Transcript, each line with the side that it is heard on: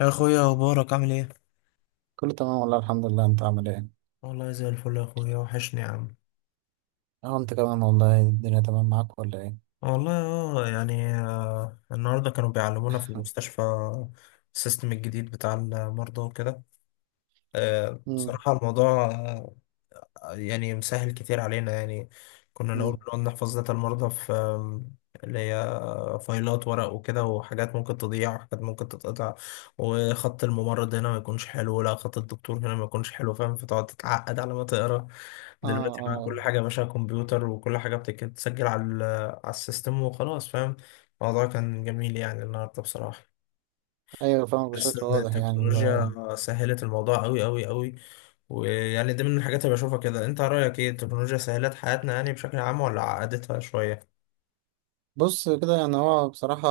left: يا اخويا، اخبارك عامل ايه؟
right: كله تمام والله، الحمد لله، انت عامل ايه؟
left: والله زي الفل يا اخويا، وحشني يا عم.
right: اه، انت كمان والله الدنيا تمام معاك ولا ايه؟
left: والله يعني النهارده كانوا بيعلمونا في المستشفى السيستم الجديد بتاع المرضى وكده.
right: امم.
left: بصراحة الموضوع يعني مسهل كتير علينا يعني. كنا الأول
right: امم.
left: بنقعد نحفظ داتا المرضى في اللي هي فايلات ورق وكده، وحاجات ممكن تضيع وحاجات ممكن تتقطع، وخط الممرض هنا ما يكونش حلو، لا خط الدكتور هنا ما يكونش حلو، فاهم؟ فتقعد تتعقد على ما تقرا.
right: اه،
left: دلوقتي بقى
right: اه.
left: كل حاجة يا باشا كمبيوتر، وكل حاجة بتسجل على السيستم وخلاص، فاهم. الموضوع كان جميل يعني النهاردة بصراحة،
right: ايوه، فاهمك
left: بس
right: بشكل
left: إن
right: واضح، يعني اللي هو
left: التكنولوجيا سهلت الموضوع أوي أوي أوي. ويعني دي من الحاجات اللي بشوفها كده. أنت رأيك إيه؟ التكنولوجيا سهلت حياتنا يعني بشكل عام ولا عقدتها شوية؟
right: بص كده، يعني هو بصراحة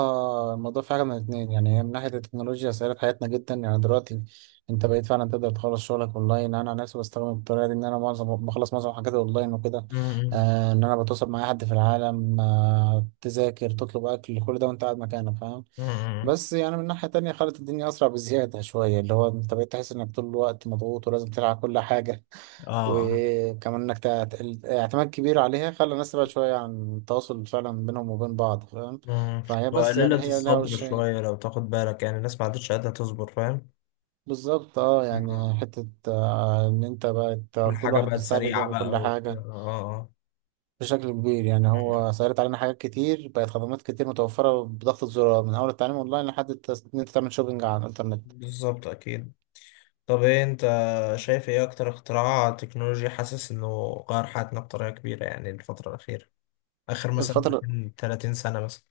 right: الموضوع في حاجة من الاتنين. يعني هي من ناحية التكنولوجيا سهلت حياتنا جدا، يعني دلوقتي انت بقيت فعلا تقدر تخلص شغلك اونلاين. انا عن نفسي بستخدم الطريقة دي، ان انا بخلص معظم حاجاتي اونلاين وكده.
left: مم.
right: ان انا بتواصل مع اي حد في العالم، تذاكر، تطلب اكل، كل ده وانت قاعد مكانك، فاهم.
left: مم.
right: بس يعني من ناحية تانية خلت الدنيا أسرع بزيادة شوية، اللي هو أنت بقيت تحس إنك طول الوقت مضغوط ولازم تلعب كل حاجة.
left: آه.
right: وكمان إنك الاعتماد كبير عليها خلى الناس تبعد شوية عن التواصل فعلا بينهم وبين بعض، فاهم.
left: مم.
right: فهي، بس يعني،
left: وقللت
right: هي لها
left: الصبر
right: وشين.
left: شوية لو تاخد بالك، يعني الناس ما عادتش قادرة تصبر، فاهم؟
right: بالظبط. اه،
left: مم.
right: يعني حتة، إن أنت
left: كل
right: بقت كل
left: حاجة
right: واحد
left: بقت
right: مستعجل
left: سريعة
right: يعمل كل
left: بقى وكده،
right: حاجة
left: آه آه.
right: بشكل كبير. يعني
left: مم.
right: هو سهلت علينا حاجات كتير، بقت خدمات كتير متوفرة بضغطة زرار، من أول التعليم أونلاين لحد إن أنت تعمل شوبينج على الإنترنت.
left: بالظبط، أكيد. طب ايه انت شايف؟ ايه اكتر اختراع تكنولوجي حاسس انه غير حياتنا بطريقة كبيرة، يعني الفترة الأخيرة، آخر مثلا
right: الفترة،
left: 30 سنة مثلا؟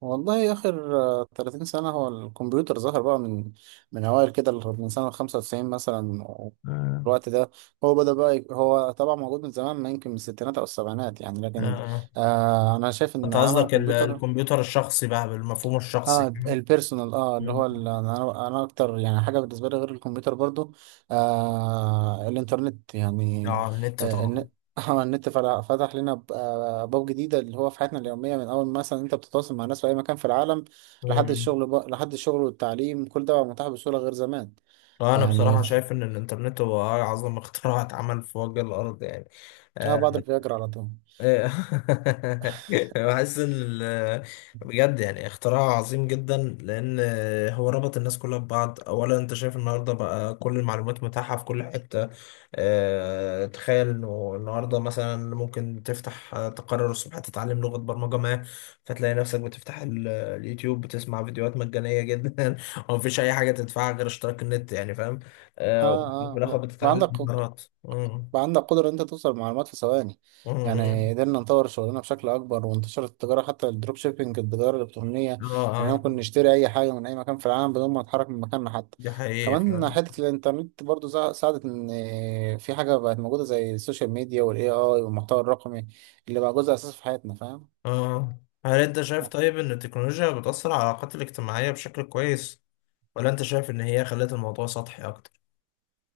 right: والله آخر 30 سنة. هو الكمبيوتر ظهر بقى من من أوائل كده، من سنة 95 مثلا،
left: آه.
right: الوقت ده. هو بدأ بقى هو طبعا موجود من زمان، ما يمكن من الستينات أو السبعينات يعني، لكن
left: آه.
right: أنا شايف إن
left: انت
right: عمل
left: قصدك
right: الكمبيوتر.
left: الكمبيوتر الشخصي بقى، بالمفهوم الشخصي،
right: اه،
left: فاهم؟
right: البيرسونال، اه، اللي
left: مم.
right: هو انا اكتر، يعني حاجه بالنسبه لي غير الكمبيوتر، برضو الانترنت يعني.
left: اه النت
right: آه
left: طبعا.
right: الن- النت فتح لنا ابواب جديده اللي هو في حياتنا اليوميه، من اول مثلا انت بتتواصل مع ناس في اي مكان في العالم. لحد
left: مم.
right: الشغل بقى، لحد الشغل والتعليم، كل ده بقى متاح بسهوله غير زمان.
left: انا
right: يعني
left: بصراحة شايف ان الانترنت هو اعظم اختراع اتعمل في وجه الارض يعني.
right: اه، بعد
left: آه.
right: الفياجرا على طول.
left: إيه. بحس ان بجد يعني اختراع عظيم جدا، لان هو ربط الناس كلها ببعض. اولا انت شايف النهارده بقى كل المعلومات متاحه في كل حته. تخيل انه النهارده مثلا ممكن تفتح، تقرر الصبح تتعلم لغه برمجه ما، فتلاقي نفسك بتفتح اليوتيوب، بتسمع فيديوهات مجانيه جدا ومفيش اي حاجه تدفعها غير اشتراك النت يعني، فاهم؟
right: اه،
left: وفي الاخر
right: اه،
left: بتتعلم
right: وعندك
left: مهارات. مم.
right: بقى عندك قدرة إن أنت توصل لمعلومات في ثواني.
left: مم.
right: يعني قدرنا نطور شغلنا بشكل أكبر، وانتشرت التجارة، حتى الدروب شيبينج، التجارة الإلكترونية.
left: اه
right: يعني
left: اه.
right: ممكن نشتري أي حاجة من أي مكان في العالم بدون ما نتحرك من مكاننا حتى.
left: دي حقيقي
right: كمان
left: فعلا.
right: حتة الإنترنت برضو ساعدت إن في حاجة بقت موجودة زي السوشيال ميديا وال AI والمحتوى الرقمي، اللي بقى جزء أساسي في حياتنا، فاهم.
left: اه. هل انت شايف طيب ان التكنولوجيا بتأثر على العلاقات الاجتماعية بشكل كويس، ولا انت شايف ان هي خلت الموضوع سطحي اكتر؟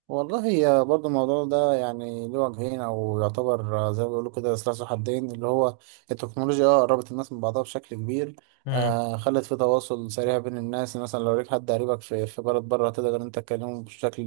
right: والله هي برضه الموضوع ده، يعني له وجهين، او يعتبر زي ما بيقولوا كده، سلاح ذو حدين. اللي هو التكنولوجيا، اه، قربت الناس من بعضها بشكل كبير.
left: امم.
right: خلت في تواصل سريع بين الناس، مثلا لو ليك حد قريبك في بلد بره تقدر انت تكلمه بشكل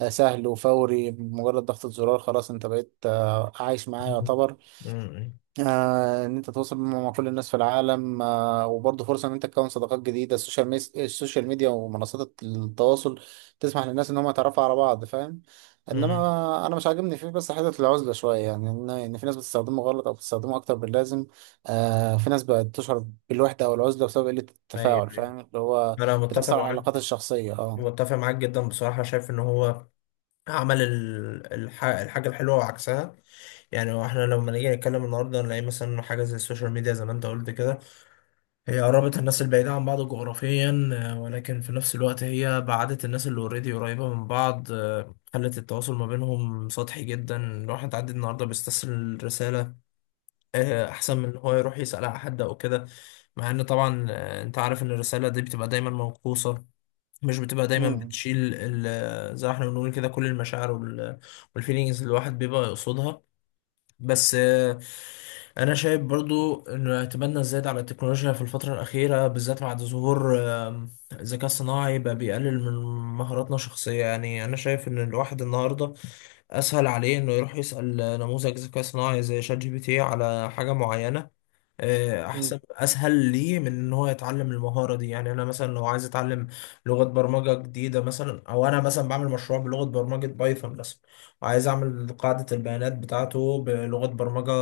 right: سهل وفوري بمجرد ضغطة زرار. خلاص، انت بقيت عايش معاه، يعتبر.
left: امم.
right: ان انت تتواصل مع كل الناس في العالم، وبرضه فرصه ان انت تكون صداقات جديده. السوشيال ميديا ومنصات التواصل تسمح للناس ان هم يتعرفوا على بعض، فاهم.
left: امم.
right: انما انا مش عاجبني فيه بس حته العزله شويه، يعني إن في ناس بتستخدمه غلط او بتستخدمه اكتر من اللازم. في ناس بقت تشعر بالوحده او العزله بسبب قله
left: ايوه،
right: التفاعل،
left: أيوة.
right: فاهم، اللي هو
left: انا متفق
right: بتاثر على العلاقات
left: معاك.
right: الشخصيه،
left: متفق معاك جدا بصراحة. شايف ان هو عمل الحاجة الحلوة وعكسها. يعني هو احنا لما نيجي نتكلم النهارده، نلاقي مثلا إنه حاجة زي السوشيال ميديا، زي ما انت قلت كده، هي قربت الناس البعيدة عن بعض جغرافيا، ولكن في نفس الوقت هي بعدت الناس اللي اوريدي قريبة من بعض، خلت التواصل ما بينهم سطحي جدا. الواحد عادي النهاردة بيستسهل رسالة، أحسن من إن هو يروح يسأل على حد أو كده، مع إن طبعا أنت عارف إن الرسالة دي بتبقى دايما موقوصة، مش بتبقى دايما
right: مم.
left: بتشيل زي ما احنا بنقول كده كل المشاعر والفيلينجز اللي الواحد بيبقى يقصدها. بس انا شايف برضو ان اعتمادنا الزايد على التكنولوجيا في الفتره الاخيره، بالذات بعد ظهور الذكاء الصناعي، بقى بيقلل من مهاراتنا الشخصيه. يعني انا شايف ان الواحد النهارده اسهل عليه انه يروح يسال نموذج ذكاء صناعي زي شات جي بي تي على حاجه معينه،
right: مم.
left: احسن، اسهل ليه من ان هو يتعلم المهاره دي. يعني انا مثلا لو عايز اتعلم لغه برمجه جديده مثلا، او انا مثلا بعمل مشروع بلغه برمجه بايثون مثلا، وعايز اعمل قاعده البيانات بتاعته بلغه برمجه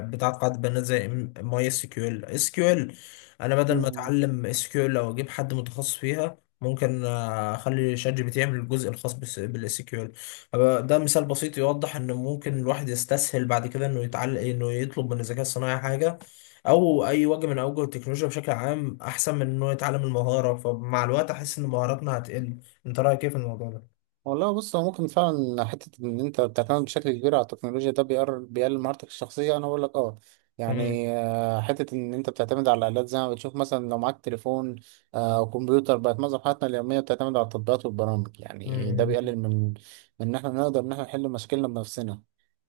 left: بتاعت قاعده بيانات زي ماي اس كيو ال، اس كيو ال. انا بدل ما
right: مم.
left: اتعلم اس كيو ال او اجيب حد متخصص فيها، ممكن اخلي شات جي بي تي يعمل الجزء الخاص بالاس كيو ال. ده مثال بسيط يوضح ان ممكن الواحد يستسهل بعد كده انه يتعلم، انه يطلب من الذكاء الصناعي حاجه او اي وجه من اوجه التكنولوجيا بشكل عام، احسن من انه يتعلم المهاره. فمع الوقت احس ان مهاراتنا هتقل. انت رايك ايه في الموضوع ده؟
right: والله، بص، هو ممكن فعلا حتة إن أنت بتعتمد بشكل كبير على التكنولوجيا ده بيقلل مهارتك الشخصية. أنا بقول لك
left: امم.
right: يعني حتة إن أنت بتعتمد على الآلات، زي ما بتشوف مثلا لو معاك تليفون أو كمبيوتر، بقت معظم حياتنا اليومية بتعتمد على التطبيقات والبرامج. يعني ده بيقلل من إن إحنا نقدر إن إحنا نحل مشاكلنا بنفسنا.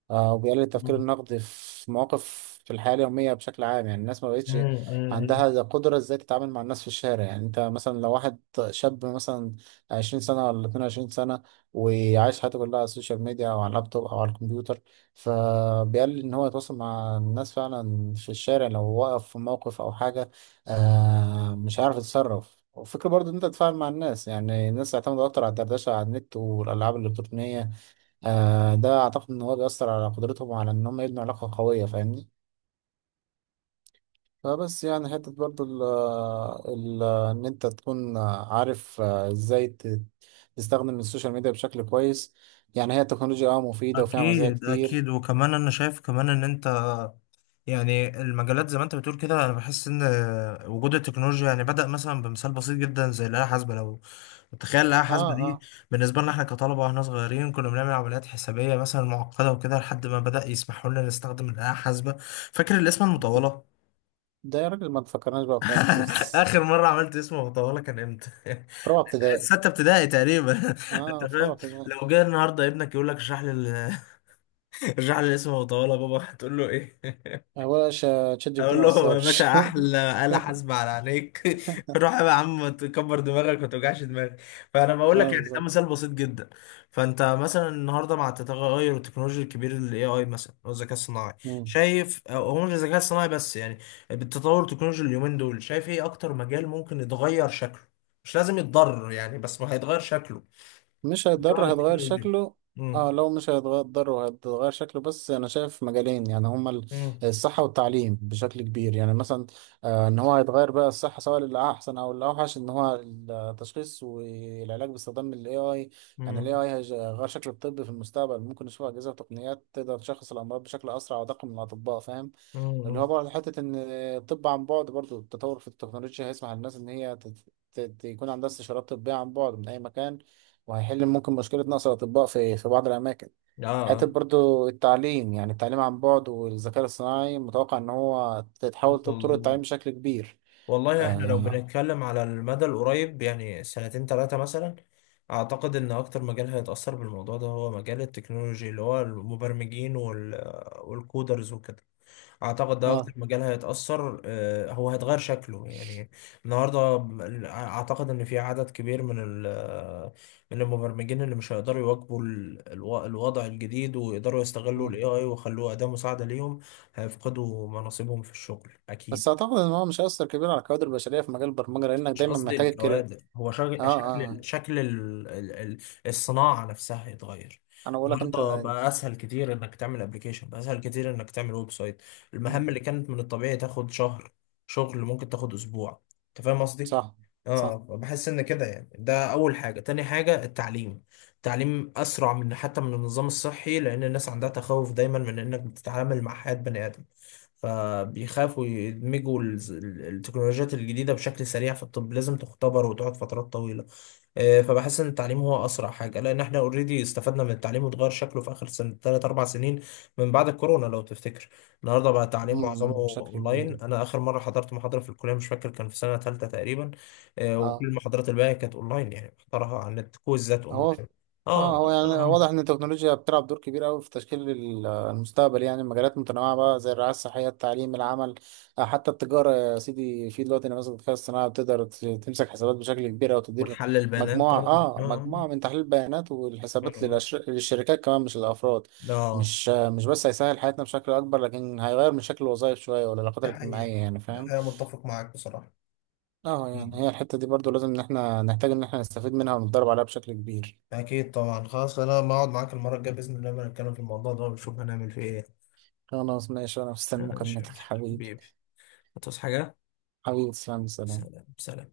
right: وبيقلل التفكير النقدي في مواقف في الحياة اليومية بشكل عام. يعني الناس ما بقتش
left: امم.
right: عندها القدرة ازاي تتعامل مع الناس في الشارع. يعني انت مثلا لو واحد شاب مثلا 20 سنة ولا 22 سنة وعايش حياته كلها على السوشيال ميديا او على اللابتوب او على الكمبيوتر، فبيقلل ان هو يتواصل مع الناس فعلا في الشارع. لو وقف في موقف او حاجة مش عارف يتصرف. وفكرة برضو ان انت تتفاعل مع الناس، يعني الناس اعتمدوا اكتر على الدردشة على النت والالعاب الالكترونية. ده أعتقد إن هو بيأثر على قدرتهم على إن هم يبنوا علاقة قوية، فاهمني. فبس يعني حتة برضو ال إن أنت تكون عارف إزاي تستخدم السوشيال ميديا بشكل كويس. يعني هي التكنولوجيا مفيدة وفيها مزايا
left: اكيد، اكيد.
right: كتير.
left: وكمان انا شايف كمان ان انت، يعني المجالات زي ما انت بتقول كده، انا بحس ان وجود التكنولوجيا يعني بدأ مثلا بمثال بسيط جدا زي الآلة الحاسبة. لو تخيل الآلة
right: أه،
left: الحاسبة دي
right: أه.
left: بالنسبة لنا احنا كطلبة، واحنا صغيرين كنا بنعمل عمليات حسابية مثلا معقدة وكده، لحد ما بدأ يسمحوا لنا نستخدم الآلة الحاسبة. فاكر الاسم المطولة؟
right: ده يا راجل ما تفكرناش بقى بحاجات
left: آخر مرة عملت اسم مطولة كان امتى؟
right: في رابعة ابتدائي.
left: ستة ابتدائي تقريبا. انت
right: أه، في رابعة
left: فاهم؟
right: ابتدائي.
left: لو جه النهارده ابنك يقول لك اشرح لي، ارجع لي اسمه وطالع بابا، هتقول له ايه؟
right: هو يا باشا تشات جي بي تي
left: اقول
right: ما
left: له يا
right: أثرش.
left: باشا احلى آلة حاسبة على عينيك. روح يا عم تكبر دماغك وما توجعش دماغك. فانا بقول لك
right: أه،
left: يعني ده
right: بالظبط.
left: مثال بسيط جدا. فانت مثلا النهارده مع التغير التكنولوجي الكبير، الاي اي مثلا، او الذكاء الصناعي، شايف، أو هو مش الذكاء الصناعي بس، يعني بالتطور التكنولوجي اليومين دول، شايف ايه اكتر مجال ممكن يتغير شكله؟ مش لازم يتضرر يعني، بس ما هيتغير شكله
right: مش
left: بسبب
right: هيضر، هتغير
left: التكنولوجيا.
right: شكله.
left: امم.
right: اه، لو مش هيتغير وهتغير شكله، بس انا شايف مجالين يعني هما
left: امم.
right: الصحة والتعليم بشكل كبير. يعني مثلا ان هو هيتغير بقى الصحة سواء للأحسن او الأوحش، ان هو التشخيص والعلاج باستخدام ال AI. يعني ال
left: امم.
right: AI هيغير شكل الطب في المستقبل. ممكن نشوف أجهزة وتقنيات تقدر تشخص الأمراض بشكل أسرع ودقيق من الأطباء، فاهم.
left: امم.
right: اللي هو
left: إمم.
right: برضه حتة إن الطب عن بعد، برضه التطور في التكنولوجيا هيسمح للناس إن هي يكون عندها استشارات طبية عن بعد من أي مكان، وهيحل ممكن مشكلة نقص الأطباء في بعض الأماكن.
left: اه.
right: حتى
left: آه.
right: برضو التعليم، يعني التعليم عن بعد والذكاء الصناعي، متوقع إن هو تتحول طرق التعليم
left: وال-
right: بشكل كبير.
left: والله احنا لو
right: آه،
left: بنتكلم على المدى القريب، يعني سنتين ثلاثة مثلا، اعتقد ان اكتر مجال هيتأثر بالموضوع ده هو مجال التكنولوجي، اللي هو المبرمجين والكودرز وكده. اعتقد ده اكتر
right: آه.
left: مجال هيتأثر، هو هيتغير شكله يعني. النهاردة اعتقد ان في عدد كبير من المبرمجين اللي مش هيقدروا يواكبوا الوضع الجديد، ويقدروا يستغلوا
right: مم.
left: الاي اي ويخلوه أداة مساعدة ليهم. هيفقدوا مناصبهم في الشغل اكيد.
right: بس أعتقد إن هو مش هيأثر كبير على الكوادر البشرية في مجال البرمجة، لأنك
left: مش
right: دايما
left: قصدي
right: محتاج الكرا
left: الكوادر، هو
right: آه آه،
left: شكل
right: آه.
left: شكل الصناعة نفسها يتغير.
right: أنا بقول لك أنت.
left: النهارده بقى اسهل كتير انك تعمل ابلكيشن، بقى اسهل كتير انك تعمل ويب سايت. المهام
right: مم.
left: اللي كانت من الطبيعي تاخد شهر شغل، ممكن تاخد اسبوع. انت فاهم قصدي؟
right: صح،
left: اه،
right: صح.
left: بحس ان كده يعني. ده اول حاجة. تاني حاجة، التعليم. التعليم اسرع من، حتى من النظام الصحي، لان الناس عندها تخوف دايما من انك بتتعامل مع حياة بني ادم، فبيخافوا يدمجوا التكنولوجيات الجديدة بشكل سريع. في الطب لازم تختبر وتقعد فترات طويلة. فبحس إن التعليم هو أسرع حاجة، لأن إحنا أوريدي استفدنا من التعليم وتغير شكله في آخر سنة تلات أربع سنين، من بعد الكورونا لو تفتكر. النهاردة بقى التعليم معظمه
right: مم. بشكل كبير.
left: أونلاين. أنا آخر مرة حضرت محاضرة في الكلية مش فاكر، كان في سنة تالتة تقريبا. وكل
right: آه.
left: المحاضرات الباقية كانت أونلاين، يعني محضرها عن النت، كويزات
right: هو
left: أونلاين. آه.
right: اه هو
left: آه،
right: يعني
left: آه.
right: واضح ان التكنولوجيا بتلعب دور كبير قوي في تشكيل المستقبل. يعني مجالات متنوعه بقى زي الرعايه الصحيه، التعليم، العمل، حتى التجاره يا سيدي. في دلوقتي نماذج الذكاء الصناعي بتقدر تمسك حسابات بشكل كبير او تدير
left: وتحلل بيانات
right: مجموعه
left: طبعا،
right: اه
left: آه.
right: مجموعه من تحليل البيانات
left: آه.
right: والحسابات
left: آه.
right: للشركات كمان، مش الافراد.
left: آه. آه.
right: مش بس هيسهل حياتنا بشكل اكبر، لكن هيغير من شكل الوظائف شويه والعلاقات
left: ده حقيقة.
right: الاجتماعيه، يعني
left: ده
right: فاهم.
left: حقيقة، متفق معاك بصراحة.
right: اه، يعني
left: مم.
right: هي الحته دي برضو لازم ان احنا نحتاج ان احنا نستفيد منها ونتدرب عليها بشكل كبير.
left: أكيد طبعا. خلاص أنا بقعد معاك المرة الجاية بإذن الله لما نتكلم في الموضوع ده، ونشوف هنعمل فيه إيه.
right: خلاص ماشي، أنا مستني
left: ماشي يا
right: مكالمتك
left: باشا.
right: حبيبي.
left: حبيبي، هتصحى حاجة؟
right: حبيبي، تسلم، سلام.
left: سلام سلام.